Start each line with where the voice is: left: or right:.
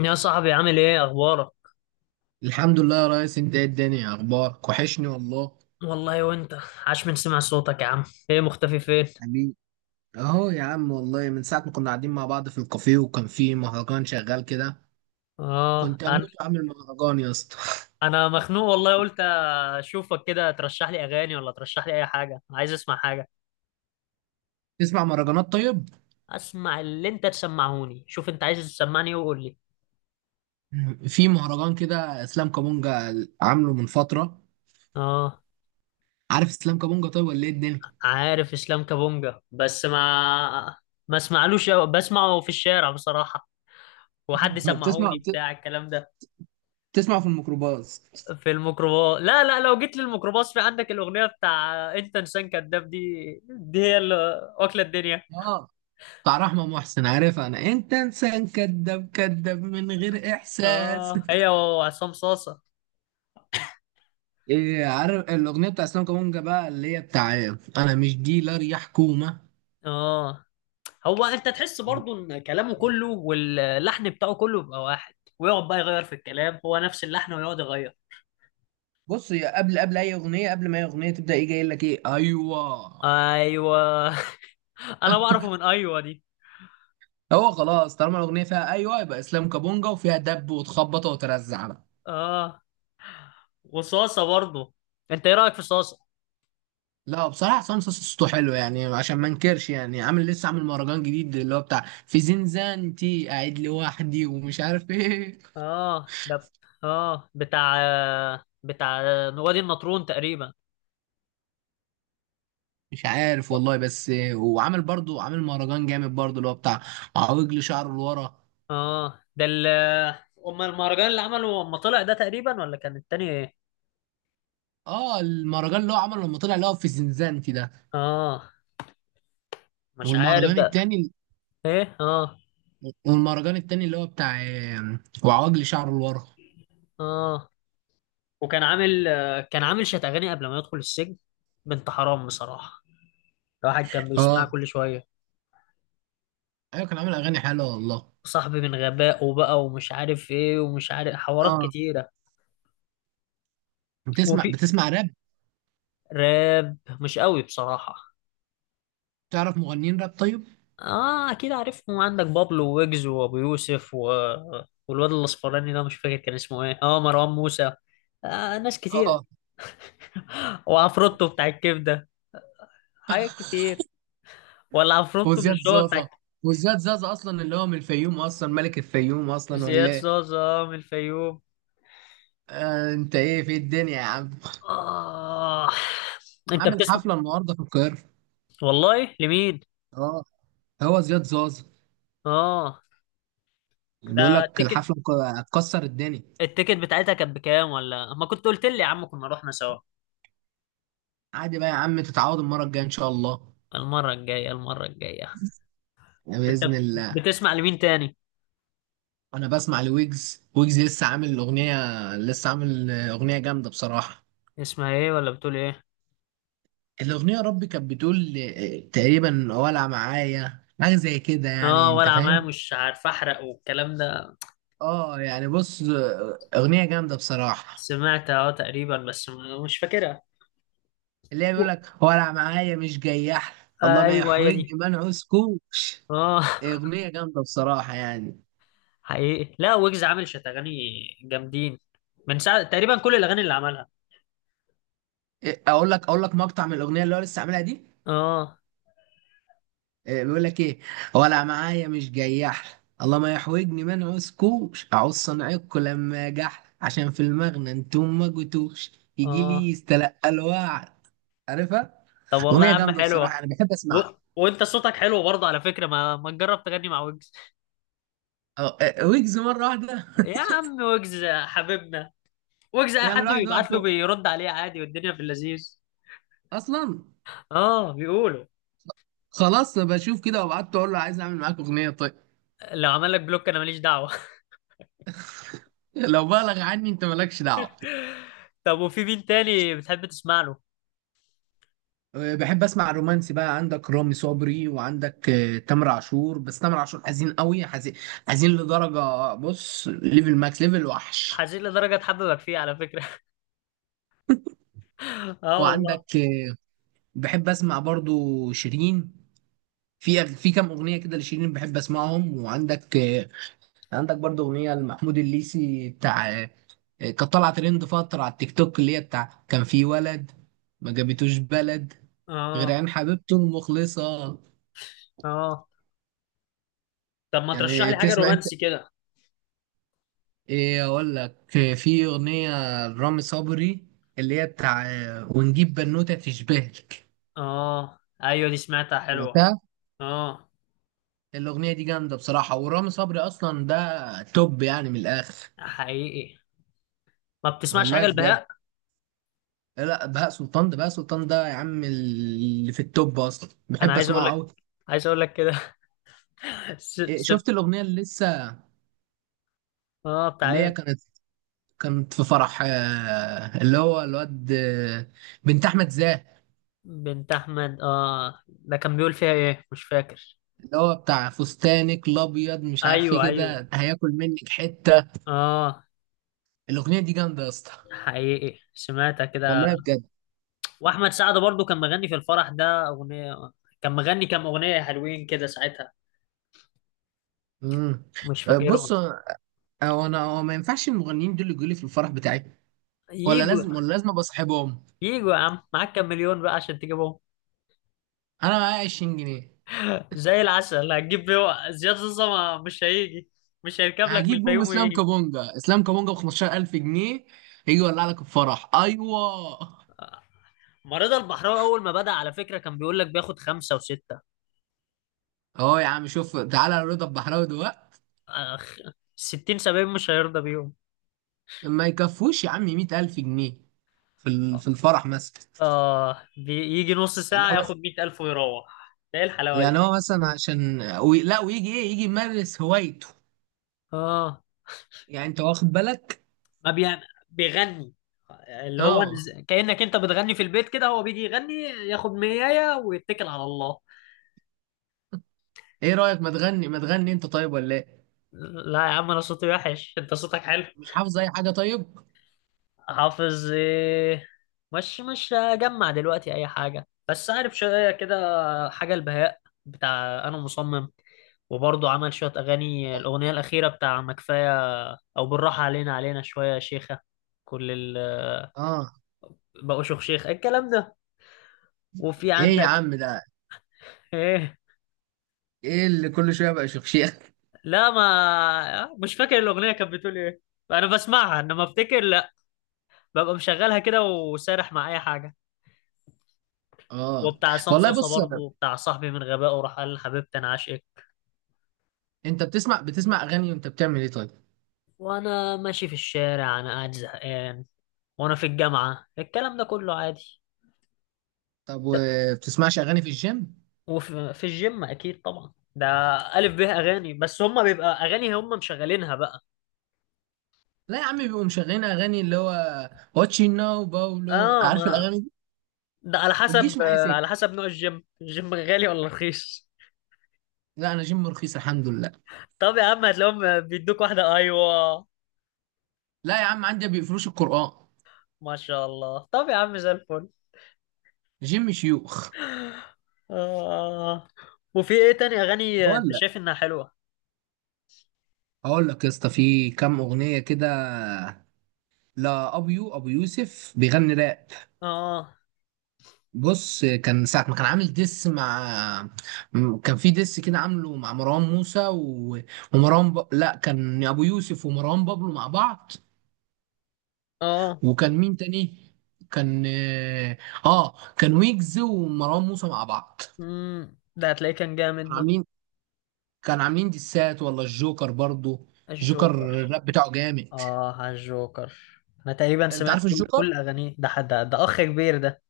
left: يا صاحبي، عامل ايه؟ اخبارك؟
right: الحمد لله يا ريس، انت ايه الدنيا؟ اخبارك وحشني والله.
left: والله وانت. عاش من سمع صوتك يا عم. ايه مختفي فين؟
right: حبيبي، اهو يا عم والله من ساعة ما كنا قاعدين مع بعض في الكافيه وكان في مهرجان شغال كده.
left: اه،
right: كنت
left: انا
right: اموت واعمل مهرجان يا اسطى.
left: انا مخنوق والله. قلت اشوفك كده، ترشح لي اغاني ولا ترشح لي اي حاجه، عايز اسمع حاجه.
right: تسمع مهرجانات طيب؟
left: اسمع اللي انت تسمعهوني، شوف انت عايز تسمعني إيه وقول لي.
right: في مهرجان كده اسلام كابونجا، عامله من فترة.
left: اه.
right: عارف اسلام كابونجا طيب ولا ايه الدنيا؟
left: عارف اسلام كابونجا، بس ما اسمعلوش أوي، بسمعه في الشارع بصراحه. وحد
right: بتسمع
left: سمعوني
right: بت-
left: بتاع الكلام ده؟
right: بتسمع في الميكروباص.
left: في الميكروباص لا لا، لو جيت للميكروباص في عندك الأغنية بتاع أنت إنسان كذاب دي، دي هي اللي واكلة الدنيا.
right: اه، بتاع رحمة محسن، عارف؟ انا انت انسان كذاب، كذاب من غير احساس.
left: اه، هي وعصام صاصة.
right: إيه، عارف الأغنية بتاع اسلام كابونجا بقى اللي هي بتاع أنا مش ديلر يا حكومة؟
left: اه. هو أنت تحس برضو إن كلامه كله واللحن بتاعه كله بيبقى واحد، ويقعد بقى يغير في الكلام، هو نفس اللحن ويقعد يغير.
right: بص هي قبل أي أغنية، قبل ما أي أغنية تبدأ، إيه جاي لك؟ إيه، أيوه.
left: أيوه أنا بعرفه من أيوه دي.
right: هو خلاص، طالما الأغنية فيها أيوه يبقى اسلام كابونجا، وفيها دب وتخبط وترزع بقى.
left: اه، وصاصة برضو. أنت إيه رأيك في صاصة؟
right: لا بصراحة حسام صاصا صوته حلو يعني، عشان ما انكرش يعني. عامل، لسه عامل مهرجان جديد اللي هو بتاع في زنزانتي قاعد لوحدي ومش عارف ايه.
left: اه، ده اه بتاع بتاع وادي النطرون تقريبا.
right: مش عارف والله، بس وعامل برضو، عامل مهرجان جامد برضو اللي هو بتاع عوجل شعره لورا.
left: اه، ده أم المهرجان اللي عمله أما طلع ده تقريبا، ولا كان التاني إيه؟
right: اه، المهرجان اللي هو عمله لما طلع اللي هو في زنزانتي ده.
left: اه، مش عارف
right: والمهرجان
left: بقى.
right: التاني،
left: إيه، اه،
right: والمهرجان التاني اللي هو بتاع وعواجلي شعره لورا.
left: اه. وكان عامل، كان عامل شات أغاني قبل ما يدخل السجن. بنت حرام بصراحة، الواحد كان بيسمعها
right: اه
left: كل شوية.
right: ايوه، كان عامل اغاني حلوه والله.
left: صاحبي من غبائه بقى ومش عارف إيه ومش عارف حوارات
right: اه،
left: كتيرة.
right: بتسمع
left: وفي
right: بتسمع راب؟
left: راب مش قوي بصراحة.
right: تعرف مغنيين راب طيب؟
left: اه، أكيد عارفهم. عندك بابلو، ويجز، وأبو يوسف والواد الأصفراني ده مش فاكر كان اسمه إيه، اه، مروان موسى. آه، ناس كتير.
right: اه،
left: وعفروتو بتاع الكبدة، حاجات كتير. ولا عفروتو
right: وزياد
left: مش هو بتاع
right: زازا. وزياد زازا اصلا اللي هو من الفيوم اصلا، ملك الفيوم اصلا ولا
left: زياد
right: ايه؟
left: زازا، آه، من الفيوم.
right: آه انت ايه في الدنيا يا عم؟
left: آه. أنت
right: عامل
left: بتسمع
right: حفله النهارده في القاهره.
left: والله لمين؟
right: اه، هو زياد زازا
left: آه.
right: بيقول
left: ده
right: لك
left: التيكت،
right: الحفله هتكسر الدنيا.
left: التيكت بتاعتها كانت بكام؟ ولا ما كنت قلت لي يا عم، كنا رحنا سوا.
right: عادي بقى يا عم، تتعود المره الجايه ان شاء الله.
left: المرة الجاية، المرة الجاية. أنت
right: بإذن الله.
left: بتسمع لمين تاني؟
right: أنا بسمع لويجز. ويجز لسه عامل أغنية، لسه عامل أغنية جامدة بصراحة.
left: اسمها إيه ولا بتقول إيه؟
right: الأغنية يا ربي كانت بتقول تقريبا ولع معايا، حاجة زي كده يعني.
left: آه،
right: أنت
left: ولا معايا
right: فاهم؟
left: مش عارف أحرق والكلام ده.
right: آه يعني بص، أغنية جامدة بصراحة.
left: سمعت اه تقريبا، بس مش فاكرها.
right: اللي هي بيقول لك ولع معايا مش جياح، الله ما
left: أيوه هي
right: يحوج،
left: دي.
right: ما نعوزكوش.
left: آه.
right: أغنية جامدة بصراحة يعني.
left: حقيقي، لا، ويجز عامل شت اغاني جامدين من ساعه تقريبا، كل الاغاني اللي عملها.
right: إيه، أقول لك مقطع من الأغنية اللي هو لسه عاملها دي.
left: اه.
right: إيه، بيقول لك ايه، ولا معايا مش جياح، الله ما يحوجني، ما نعوزكوش، اعوز صنعكوا لما جح، عشان في المغنى انتم ما جيتوش، يجي
left: اه.
right: لي يستلقى الوعد. عارفها؟
left: طب والله
right: اغنيه
left: يا عم
right: جامده بصراحه،
left: حلوه.
right: انا بحب
left: و...
right: اسمعها.
left: وانت صوتك حلو برضه على فكره، ما تجرب تغني مع ويجز؟
right: أه، ويجز مره واحده.
left: يا عم ويجز حبيبنا، ويجز اي
right: يعني
left: حد
right: الواحد
left: بيبعت له
right: وقته
left: بيرد عليه عادي، والدنيا في اللذيذ.
right: اصلا،
left: اه بيقولوا.
right: خلاص بشوف كده وبعت اقول له عايز اعمل معاك اغنيه طيب.
left: لو عمل لك بلوك انا ماليش دعوه
right: لو بالغ عني انت مالكش دعوه.
left: طب، وفي مين تاني بتحب تسمع له؟
right: بحب اسمع الرومانسي بقى، عندك رامي صبري، وعندك تامر عاشور. بس تامر عاشور حزين قوي، حزين، حزين لدرجة، بص، ليفل ماكس، ليفل وحش.
left: حزين لدرجه تحببك فيه على فكره اه والله.
right: وعندك بحب اسمع برضو شيرين، في كام اغنية كده لشيرين بحب اسمعهم. وعندك عندك برضو اغنية لمحمود الليثي بتاع كانت طالعة ترند فترة على التيك توك، اللي هي بتاع كان في ولد ما جابتوش بلد غير
left: اه.
right: عين حبيبته المخلصة.
left: اه. طب ما ترشح
right: يعني
left: لي حاجه
right: بتسمع؟
left: رومانسي كده.
right: ايه اقول لك، في اغنيه لرامي صبري اللي هي بتاع ونجيب بنوته تشبهك.
left: اه، ايوه، دي سمعتها حلوة.
right: سمعتها؟
left: اه.
right: الاغنيه دي جامده بصراحه، ورامي صبري اصلا ده توب يعني من الاخر.
left: حقيقي. ما بتسمعش
right: والله
left: حاجة
right: بجد.
left: البهاء؟
right: لا بهاء سلطان، ده بهاء سلطان ده يا عم اللي في التوب اصلا،
left: انا
right: بحب
left: عايز اقول
right: اسمعه
left: لك،
right: قوي.
left: عايز اقول لك كده س...
right: إيه،
left: س...
right: شفت الاغنيه اللي لسه،
left: اه، بتاع
right: اللي هي
left: ايه؟
right: كانت، كانت في فرح اللي هو الواد بنت احمد زاهر؟
left: بنت احمد، اه، ده كان بيقول فيها ايه مش فاكر.
right: اللي هو بتاع فستانك الابيض مش عارف ايه
left: ايوه ايوه.
right: كده، هياكل منك حته.
left: اه.
right: الاغنيه دي جامده يا اسطى،
left: حقيقي، سمعتها كده.
right: والله بجد.
left: واحمد سعد برضو كان مغني في الفرح ده اغنية، كان مغني كام اغنية حلوين كده ساعتها،
right: امم،
left: مش
right: بص
left: فاكرهم.
right: هو، انا هو ما ينفعش المغنيين دول يجوا لي في الفرح بتاعي، ولا
left: ييجوا.
right: لازم ولا لازم ابقى صاحبهم.
left: ييجوا يا عم، معاك كام مليون بقى عشان تجيبهم؟
right: انا معايا 20 جنيه.
left: زي العسل هتجيب بيه زياد زوزة؟ مش هيجي، مش هيركب لك من
right: هجيب بوم
left: الفيوم
right: اسلام
left: ويجي.
right: كابونجا، اسلام كابونجا ب 15,000 جنيه يجي يولع لك الفرح، ايوه.
left: ما رضا البحراوي اول ما بدأ على فكرة كان بيقول لك بياخد خمسة وستة.
right: اهو يا عم شوف، تعالى رضا البحراوي دلوقتي
left: أخ... 60 70 مش هيرضى بيهم.
right: ما يكفوش يا عم 100,000 جنيه في في الفرح مثلا.
left: اه، بيجي نص
right: يعني
left: ساعة
right: هو مثلا،
left: ياخد 100,000 ويروح، ده ايه الحلاوة دي؟
right: يعني هو مثلا عشان لا ويجي ايه، يجي يمارس هوايته.
left: اه،
right: يعني انت واخد بالك.
left: ما بيعمل، بيغني، اللي هو
right: اه.
left: كأنك انت بتغني في البيت كده، هو بيجي يغني ياخد 100 ويتكل على الله.
right: ايه رأيك، ما تغني انت طيب ولا ايه؟
left: لا يا عم انا صوتي وحش، انت صوتك حلو.
right: مش حافظ اي حاجة طيب؟
left: حافظ ايه؟ مش هجمع دلوقتي اي حاجه، بس عارف شويه كده. حاجه البهاء، بتاع انا مصمم. وبرضه عمل شويه اغاني، الاغنيه الاخيره بتاع ما كفايه، او بالراحه علينا علينا شويه يا شيخه، كل ال،
right: اه.
left: بقوا شيخ شيخ الكلام ده. وفي
right: ايه يا
left: عندك
right: عم ده؟
left: ايه؟
right: ايه اللي كل شوية بقى شخشيخ؟
left: لا، ما مش فاكر الاغنيه كانت بتقول ايه، انا بسمعها انما افتكر لا، ببقى مشغلها كده وسارح مع اي حاجه.
right: اه
left: وبتاع عصام
right: والله.
left: صاصا
right: بص،
left: برضه بتاع صاحبي من غبائه راح قال لحبيبتي انا عاشق.
right: انت بتسمع اغاني وانت بتعمل ايه طيب؟
left: وانا ماشي في الشارع، انا قاعد زهقان، وانا في الجامعة، الكلام ده كله عادي.
right: طب
left: طب،
right: وبتسمعش اغاني في الجيم؟
left: وفي الجيم اكيد طبعا ده الف به اغاني، بس هم بيبقى اغاني هم مشغلينها بقى.
right: لا يا عم، بيبقوا مشغلين اغاني اللي هو واتشي ناو باولو،
left: اه
right: عارف
left: ما
right: الاغاني دي؟
left: ده على
right: ما
left: حسب،
right: تجيش معايا
left: على
right: سكة،
left: حسب نوع الجيم، الجيم غالي ولا رخيص.
right: لا انا جيم رخيص الحمد لله.
left: طب يا عم هتلاقيهم بيدوك واحدة، ايوه.
right: لا يا عم عندي ما بيقفلوش القرآن،
left: ما شاء الله. طب يا عم زي الفل.
right: جيم شيوخ.
left: اه، وفي ايه تاني اغاني انت
right: ولا
left: شايف انها حلوة؟
right: اقول لك يا اسطى، في كام اغنيه كده. لا ابو يوسف بيغني راب.
left: اه.
right: بص، كان ساعة ما كان عامل ديس مع، كان في ديس كده عامله مع مروان موسى و... ومروان لا، كان أبو يوسف ومروان بابلو مع بعض.
left: اه.
right: وكان مين تاني؟ كان اه، كان ويجز ومروان موسى مع بعض.
left: ده هتلاقيه كان جامد
right: كانوا
left: ده،
right: عاملين، كانوا عاملين ديسات. والله الجوكر برضو، الجوكر
left: الجوكر.
right: الراب بتاعه جامد.
left: اه، على الجوكر. انا تقريبا
right: انت
left: سمعت
right: عارف
left: كل,
right: الجوكر؟
left: كل اغانيه، ده حد ده اخ كبير ده.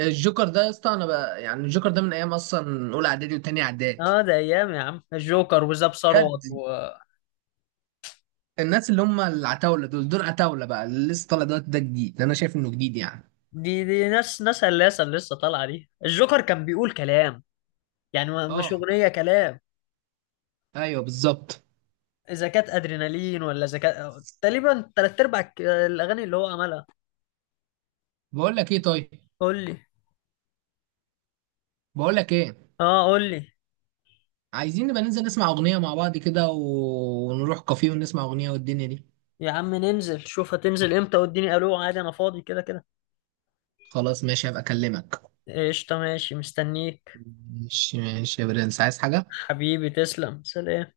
right: الجوكر ده يا اسطى، انا بقى يعني الجوكر ده من ايام اصلا اولى اعدادي وتانية اعدادي.
left: اه ده ايام يا عم الجوكر وزاب
right: بجد.
left: ثروت
right: الناس اللي هم العتاوله دول، دول عتاوله بقى. اللي لسه طالع دلوقتي ده جديد، انا شايف انه جديد يعني.
left: دي ناس ناس هلاسه اللي لسه طالعه دي. الجوكر كان بيقول كلام يعني، مش
right: اه
left: اغنيه كلام،
right: ايوه بالظبط.
left: اذا كانت ادرينالين، ولا اذا كانت تقريبا تلات ارباع الاغاني اللي هو عملها.
right: بقول لك ايه طيب،
left: قول لي.
right: بقول لك ايه،
left: اه، قول لي.
right: عايزين نبقى ننزل نسمع اغنيه مع بعض كده ونروح كافيه ونسمع اغنيه والدنيا دي.
left: يا عم ننزل شوف هتنزل امتى، واديني الو عادي، انا فاضي كده كده.
right: خلاص ماشي، هبقى اكلمك.
left: قشطه، ماشي مستنيك.
right: ماشي ماشي يا برنس، عايز حاجه؟
left: حبيبي تسلم، سلام.